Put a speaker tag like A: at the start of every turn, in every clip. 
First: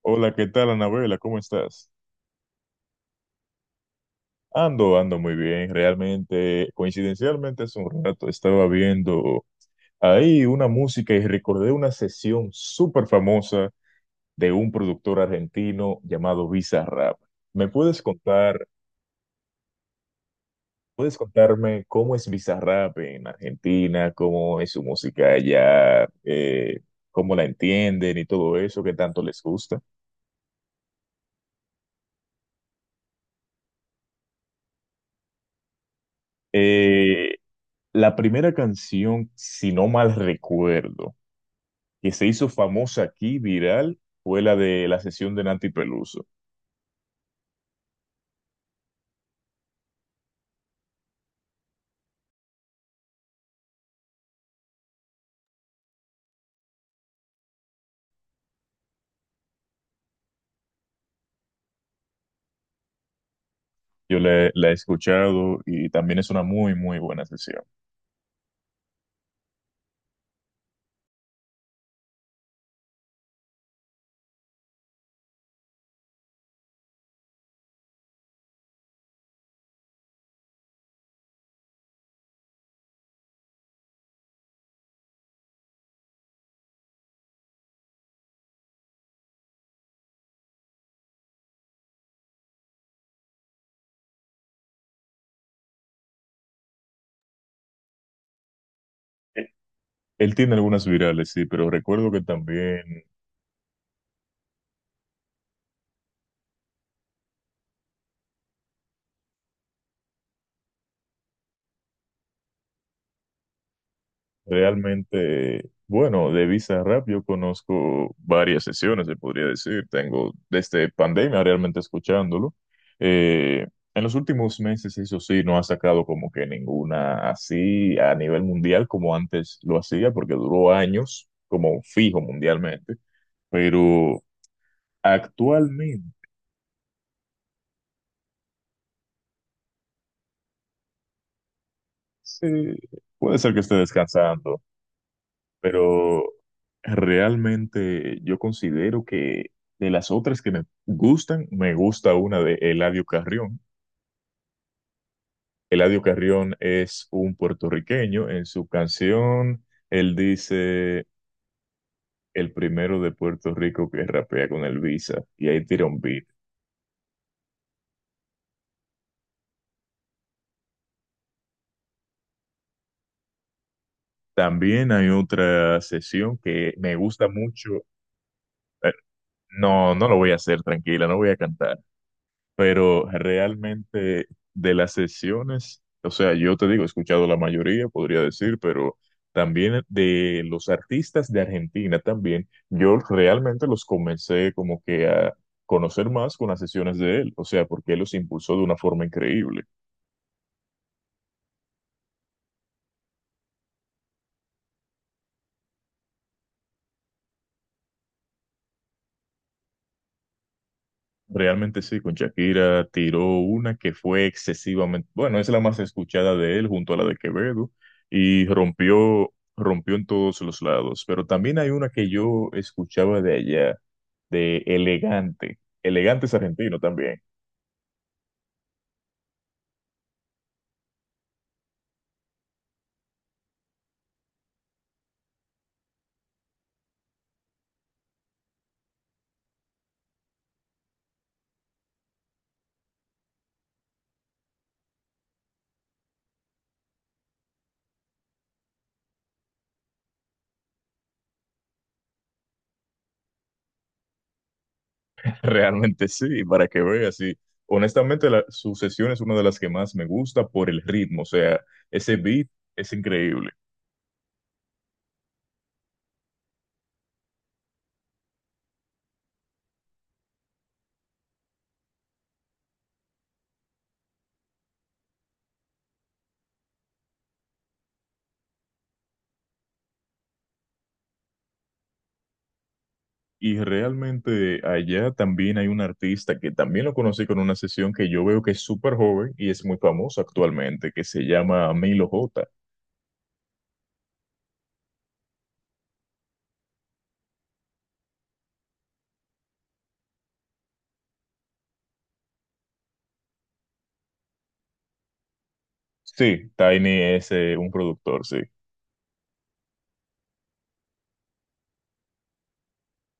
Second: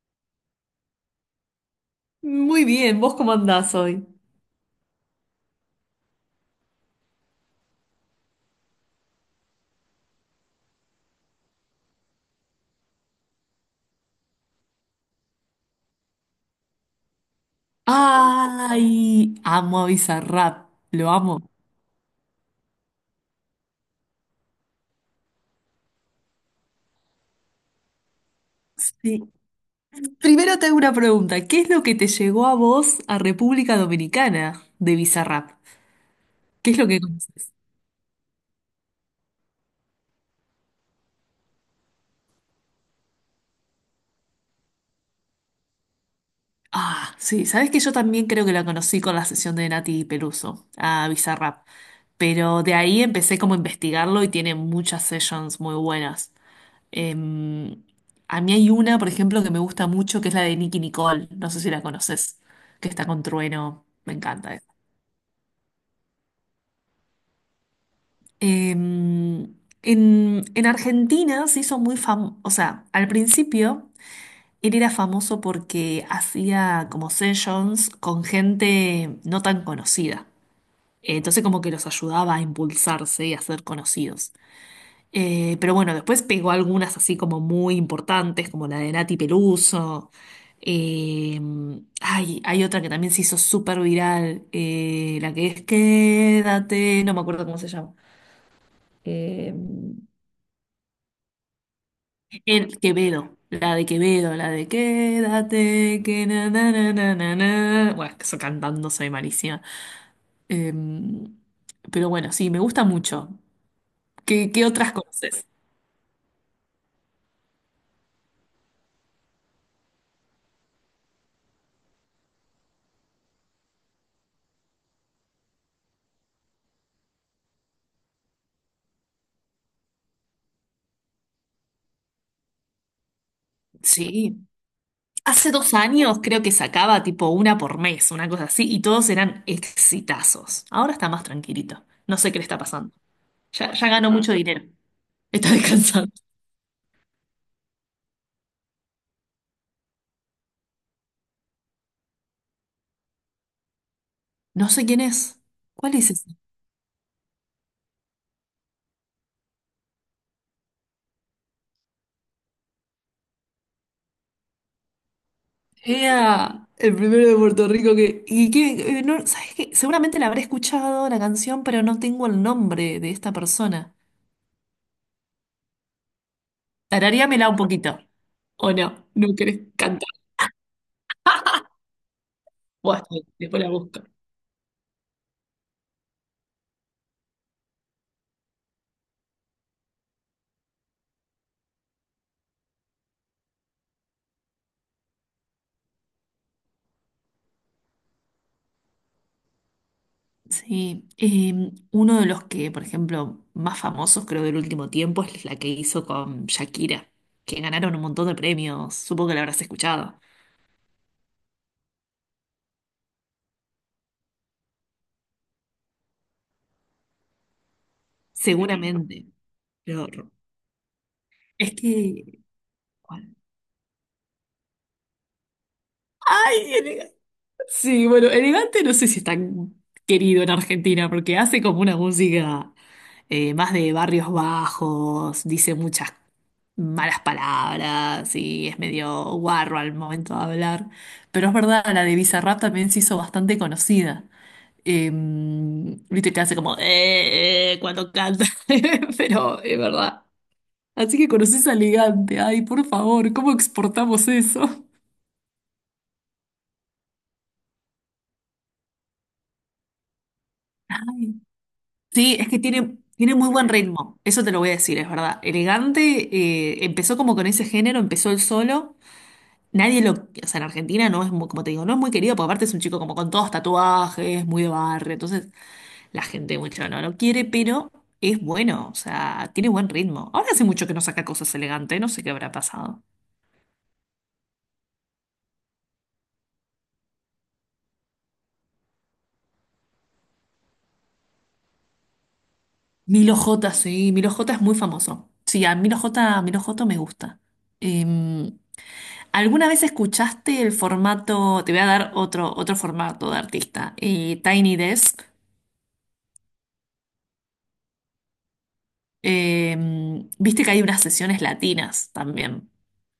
A: Hola, ¿qué tal, Anabela? ¿Cómo estás?
B: Muy bien, ¿vos cómo andás hoy?
A: Ando muy bien. Realmente, coincidencialmente, hace un rato estaba viendo ahí una música y recordé una sesión súper famosa de un productor argentino llamado Bizarrap. ¿Me puedes contar,
B: Ay, amo a Bizarrap, lo
A: puedes
B: amo.
A: contarme cómo es Bizarrap en Argentina, cómo es su música allá, cómo la entienden y todo eso, ¿qué tanto
B: Sí.
A: les gusta?
B: Primero te hago una pregunta. ¿Qué es lo que te llegó a vos a República Dominicana de Bizarrap? ¿Qué es lo que
A: Eh,
B: conoces?
A: la primera canción, si no mal recuerdo, que se hizo famosa aquí, viral, fue la de la sesión de Nancy Peluso.
B: Ah, sí, sabes que yo también creo que la conocí con la sesión de Nati Peluso a Bizarrap. Pero de ahí empecé como a investigarlo y tiene muchas sessions muy buenas. Em, a mí hay una, por ejemplo, que me gusta mucho, que es la de Nicki Nicole. No sé si la conoces, que está con Trueno. Me
A: Yo la,
B: encanta esa.
A: la he escuchado y también es una muy, muy buena sesión.
B: Em, en Argentina se hizo muy famoso, o sea, al principio él era famoso porque hacía como sessions con gente no tan conocida. Entonces como que los ayudaba a impulsarse y a ser conocidos. Pero bueno, después pegó algunas así como muy importantes, como la de Nati Peluso. Eh, ay, hay otra que también se hizo súper viral, la que es Quédate, no me acuerdo cómo se llama.
A: Eh,
B: Eh,
A: Él tiene algunas virales, sí, pero recuerdo que
B: el
A: también.
B: Quevedo, la de Quédate, que na na na na na na. Bueno, es que eso cantando soy malísima. Eh, pero bueno, sí, me gusta mucho. ¿Qué otras conoces?
A: Realmente, bueno, de Bizarrap yo conozco varias sesiones, se podría decir. Tengo desde pandemia realmente escuchándolo. Eh, en los últimos meses, eso sí, no ha sacado como que ninguna así a nivel mundial como antes lo hacía, porque duró años como fijo mundialmente. Pero
B: Sí. Hace dos
A: actualmente
B: años creo que sacaba tipo una por mes, una cosa así, y todos eran exitazos. Ahora está más tranquilito. No sé qué le
A: sí,
B: está pasando.
A: puede ser que
B: Ya,
A: esté
B: ya ganó Ah. Mucho
A: descansando,
B: dinero. Está descansando.
A: pero realmente yo considero que, de las otras que me gustan, me gusta una de Eladio Carrión.
B: No sé quién es. ¿Cuál
A: Eladio
B: es ese?
A: Carrión es un puertorriqueño. En su canción, él dice, el primero de Puerto Rico que rapea con el Visa, y ahí tira un beat.
B: Era el primero de Puerto Rico que... ¿Y qué? No, ¿sabes qué? Seguramente la habré escuchado la canción, pero no tengo el nombre de esta persona.
A: También hay otra sesión que me gusta
B: Tararíamela un
A: mucho.
B: poquito. ¿O
A: Eh,
B: no? ¿No querés
A: No, no
B: cantar?
A: lo voy a hacer, tranquila, no voy a cantar.
B: Bueno,
A: Pero
B: después la busco.
A: realmente, de las sesiones, o sea, yo te digo, he escuchado la mayoría, podría decir, pero también de los artistas de Argentina también, yo realmente los comencé como que a conocer más con las sesiones de él, o sea, porque él los impulsó de una forma increíble.
B: Sí, uno de los que, por ejemplo, más famosos creo del último tiempo es la que hizo con Shakira, que ganaron un montón de premios, supongo que la habrás escuchado,
A: Realmente sí, con Shakira tiró una que fue excesivamente, bueno, es la más escuchada de él junto a la de Quevedo y
B: seguramente,
A: rompió en
B: pero
A: todos los lados. Pero también hay
B: es
A: una que
B: que...
A: yo escuchaba de
B: ¿cuál?
A: allá, de Elegante. Elegante es argentino
B: ¡Ay!
A: también.
B: Sí, bueno, elegante no sé si es tan querido en Argentina porque hace como una música más de barrios bajos, dice muchas malas palabras y es medio guarro al momento de hablar. Pero es verdad, la de Bizarrap también se hizo bastante conocida. Viste que hace como cuando canta, pero es verdad. Así que conoces a Elegante, ay, por favor, ¿cómo exportamos eso?
A: Realmente sí, para que veas. Y honestamente su sesión es una de las que más me gusta por el ritmo, o
B: Ay.
A: sea, ese
B: Sí,
A: beat
B: es que
A: es
B: tiene, tiene muy
A: increíble.
B: buen ritmo, eso te lo voy a decir, es verdad. Elegante, empezó como con ese género, empezó el solo. Nadie lo, o sea, en Argentina no es muy, como te digo, no es muy querido, porque aparte es un chico como con todos tatuajes, muy de barrio, entonces la gente mucho no lo quiere, pero es bueno, o sea, tiene buen ritmo. Ahora hace mucho que no saca cosas elegantes, no sé qué habrá pasado.
A: Y realmente allá también hay un artista que también lo conocí con una sesión, que yo veo que es súper joven y es muy famoso actualmente, que se llama Milo J.
B: Milo J, sí, Milo J es muy famoso. Sí, a Milo J, Milo J me gusta. Em, ¿Alguna vez escuchaste el formato? Te voy a dar otro, otro formato de artista, Tiny Desk.
A: Sí, Tiny es un productor, sí.
B: Eh, viste que hay unas sesiones latinas también.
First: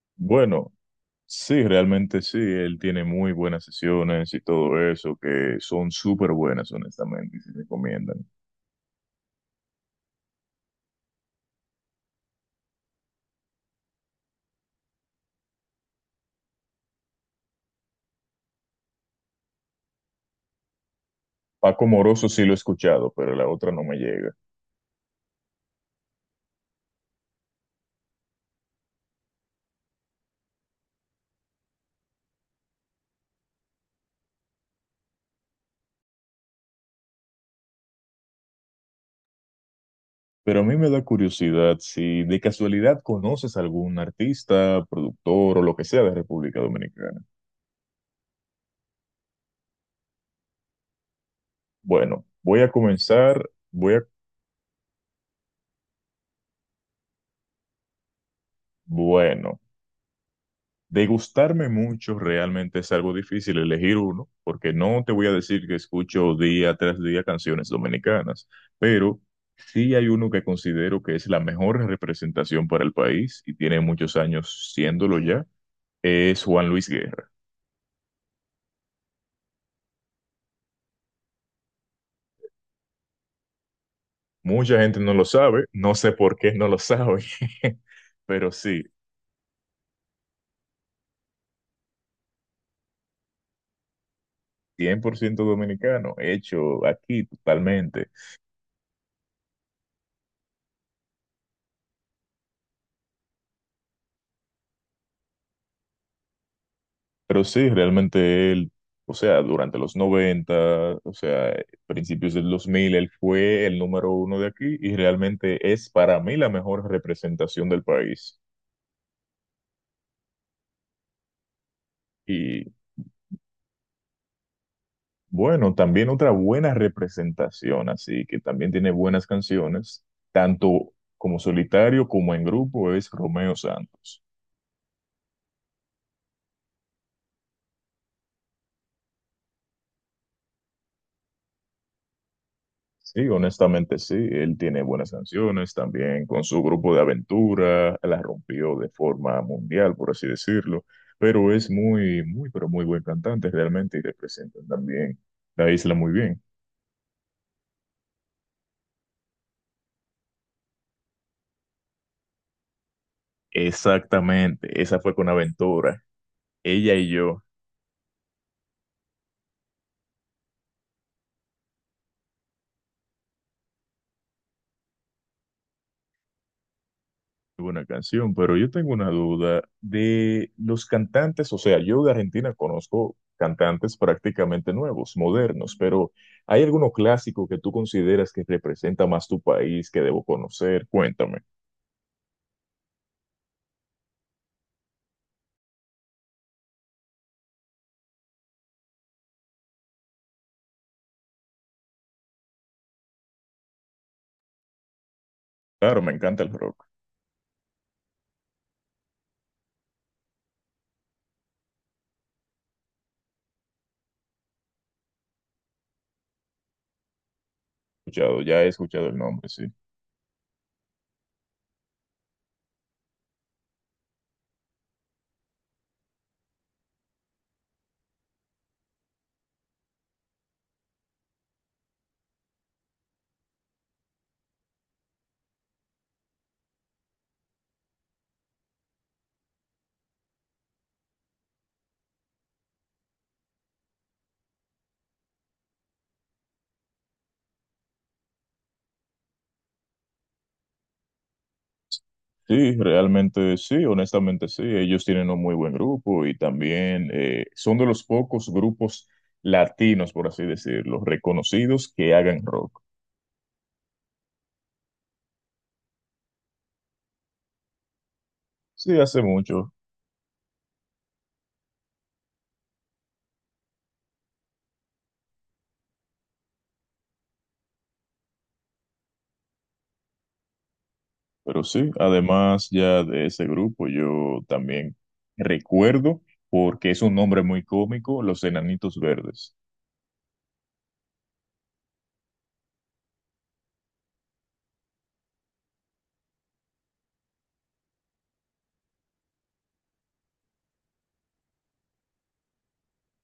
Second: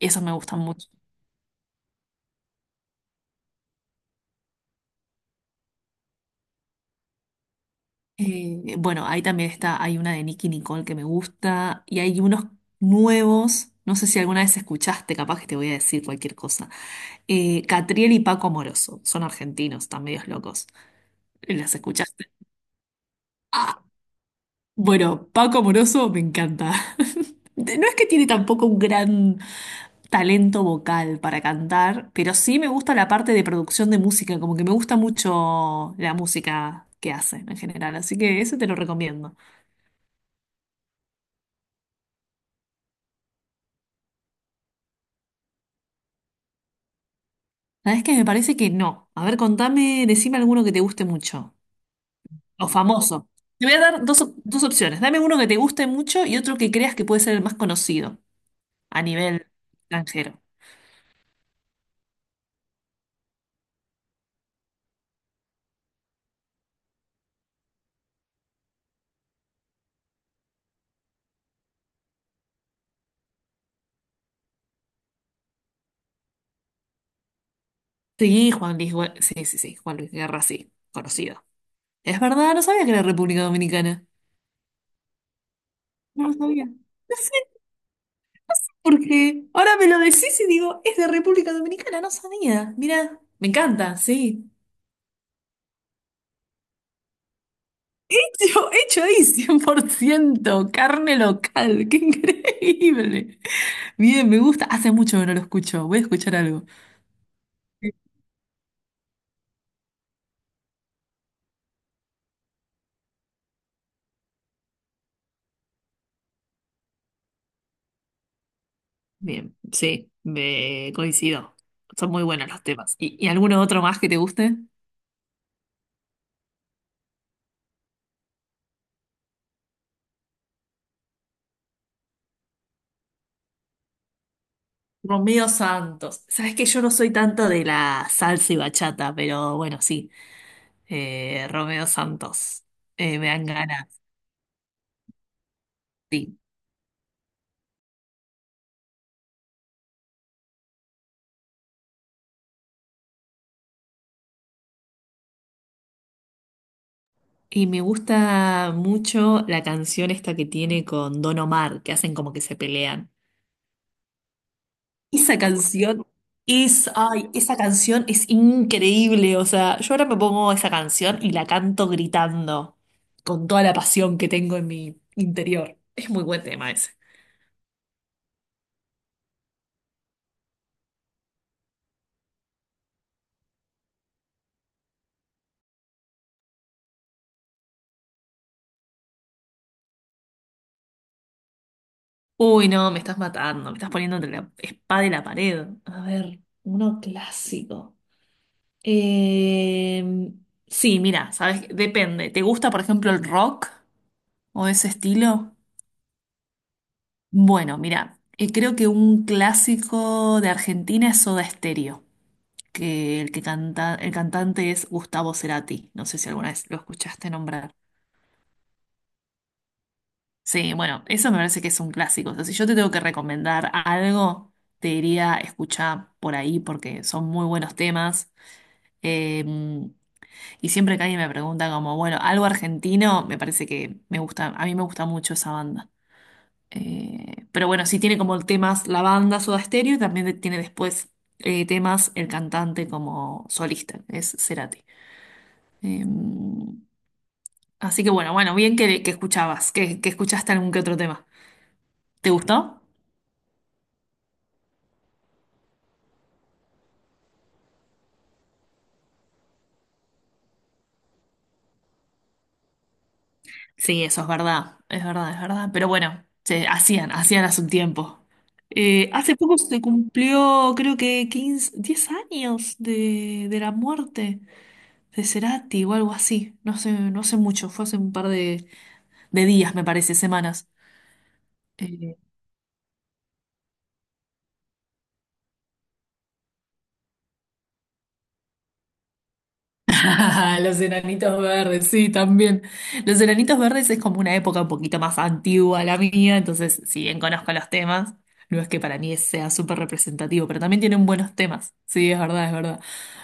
B: Eso me gustan
A: Bueno,
B: mucho.
A: sí, realmente sí, él tiene muy buenas sesiones y todo eso, que son súper buenas, honestamente, y se recomiendan.
B: Bueno, ahí también está, hay una de Nicki Nicole que me gusta y hay unos nuevos, no sé si alguna vez escuchaste, capaz que te voy a decir cualquier cosa. Catriel y Paco Moroso, son argentinos, están medios locos. ¿Las
A: Paco Moroso
B: escuchaste?
A: sí lo he escuchado, pero la otra no
B: Ah,
A: me llega.
B: bueno, Paco Moroso me encanta. No es que tiene tampoco un gran talento vocal para cantar, pero sí me gusta la parte de producción de música, como que me gusta mucho la música que hacen en general, así que eso te lo recomiendo.
A: Pero a mí me da curiosidad si de casualidad conoces algún artista, productor o lo que sea de República Dominicana.
B: La verdad es que me parece que no. A ver, contame, decime alguno que te guste mucho,
A: Bueno, voy
B: o
A: a
B: famoso.
A: comenzar,
B: Te voy a
A: voy a,
B: dar dos, dos opciones, dame uno que te guste mucho y otro que creas que puede ser el más conocido a nivel
A: bueno,
B: extranjero.
A: degustarme mucho realmente es algo difícil, elegir uno, porque no te voy a decir que escucho día tras día canciones dominicanas, pero sí hay uno que considero que es la mejor representación para el país y tiene muchos años siéndolo ya, es Juan Luis Guerra.
B: Sí, Juan Luis, sí, sí, sí, Juan Luis Guerra, sí, conocido. Es verdad, no sabía que era República Dominicana.
A: Mucha gente no lo sabe, no sé
B: No lo
A: por qué no
B: sabía.
A: lo sabe, pero sí,
B: Porque ahora me lo decís y digo, es de República Dominicana, no sabía. Mira, me encanta, sí.
A: 100% dominicano, hecho aquí totalmente.
B: Hecho, hecho ahí, 100% carne local, qué increíble. Bien, me gusta. Hace mucho que no lo escucho, voy a escuchar algo.
A: Pero sí, realmente él, o sea, durante los 90, o sea, principios del 2000, él fue el número uno de aquí y realmente es para mí la mejor representación del país.
B: Bien, sí, me coincido. Son muy buenos los
A: Y
B: temas. ¿Y alguno otro más que te guste?
A: bueno, también otra buena representación, así que también tiene buenas canciones, tanto como solitario como en grupo, es Romeo Santos.
B: Romeo Santos. Sabes que yo no soy tanto de la salsa y bachata, pero bueno, sí. Romeo Santos.
A: Sí,
B: Me dan ganas.
A: honestamente sí, él tiene buenas canciones también
B: Sí.
A: con su grupo de aventura, la rompió de forma mundial, por así decirlo, pero es muy, muy, pero muy buen cantante realmente y representa también la isla muy bien.
B: Y me gusta mucho la canción esta que tiene con Don Omar, que hacen como que se pelean.
A: Exactamente, esa fue con
B: Esa
A: Aventura,
B: canción es,
A: ella y
B: ay,
A: yo.
B: esa canción es increíble. O sea, yo ahora me pongo esa canción y la canto gritando con toda la pasión que tengo en mi interior. Es muy buen tema ese.
A: Buena canción, pero yo tengo una duda de los cantantes, o sea, yo de Argentina conozco cantantes prácticamente nuevos, modernos, pero ¿hay alguno clásico que tú consideras que representa más tu país que debo conocer? Cuéntame.
B: Uy, no, me estás matando, me estás poniendo entre la espada y la pared. A ver, uno clásico. Eh, sí, mira, sabes, depende. ¿Te gusta, por ejemplo, el rock? ¿O ese estilo?
A: Claro, me encanta el rock.
B: Bueno, mira, creo que un clásico de Argentina es Soda Stereo, que el que canta, el cantante es Gustavo Cerati. No sé si alguna vez lo escuchaste nombrar.
A: Escuchado, ya he escuchado el nombre, sí.
B: Sí, bueno, eso me parece que es un clásico. O sea, si yo te tengo que recomendar algo, te diría escuchar por ahí porque son muy buenos temas. Eh, y siempre que alguien me pregunta como, bueno, algo argentino, me parece que me gusta, a mí me gusta mucho esa banda. Pero bueno, sí tiene como temas la banda Soda Stereo y también tiene después temas el cantante como solista, es Cerati. Eh, así que bueno, bueno, bien que escuchaste algún que otro tema. ¿Te
A: Sí,
B: gustó?
A: realmente sí, honestamente sí. Ellos tienen un muy buen grupo y también son de los pocos grupos latinos, por así decirlo, reconocidos que hagan rock.
B: Sí, eso es verdad, es verdad, es verdad. Pero bueno, se hacían, hacían hace un tiempo.
A: Sí, hace
B: Hace poco
A: mucho.
B: se cumplió, creo que 15 10 años de la muerte de Cerati o algo así. No sé, no sé mucho, fue hace un par de días, me parece, semanas.
A: Pero sí,
B: Eh,
A: además ya de ese grupo yo también recuerdo, porque es un nombre muy cómico, Los Enanitos Verdes.
B: Los enanitos verdes, sí, también. Los Enanitos Verdes es como una época un poquito más antigua a la mía, entonces si bien conozco los temas, no es que para mí sea súper representativo, pero también tienen buenos temas. Sí, es verdad, es verdad.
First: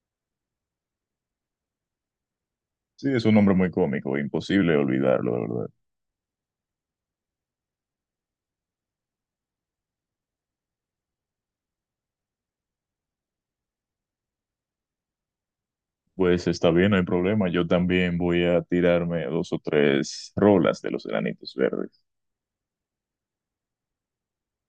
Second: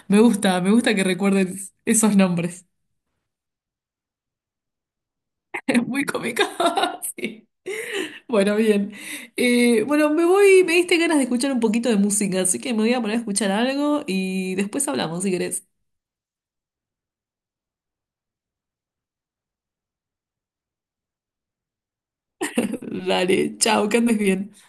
B: Me gusta que recuerden esos nombres.
A: Sí, es un nombre muy cómico, imposible olvidarlo, de verdad.
B: Es muy cómico. Sí. Bueno, bien. Bueno, me voy, me diste ganas de escuchar un poquito de música, así que me voy a poner a escuchar algo y después hablamos si querés.
A: Pues está bien, no hay problema. Yo también voy a tirarme dos o tres rolas de Los Enanitos Verdes.
B: Dale, chao, que andes bien.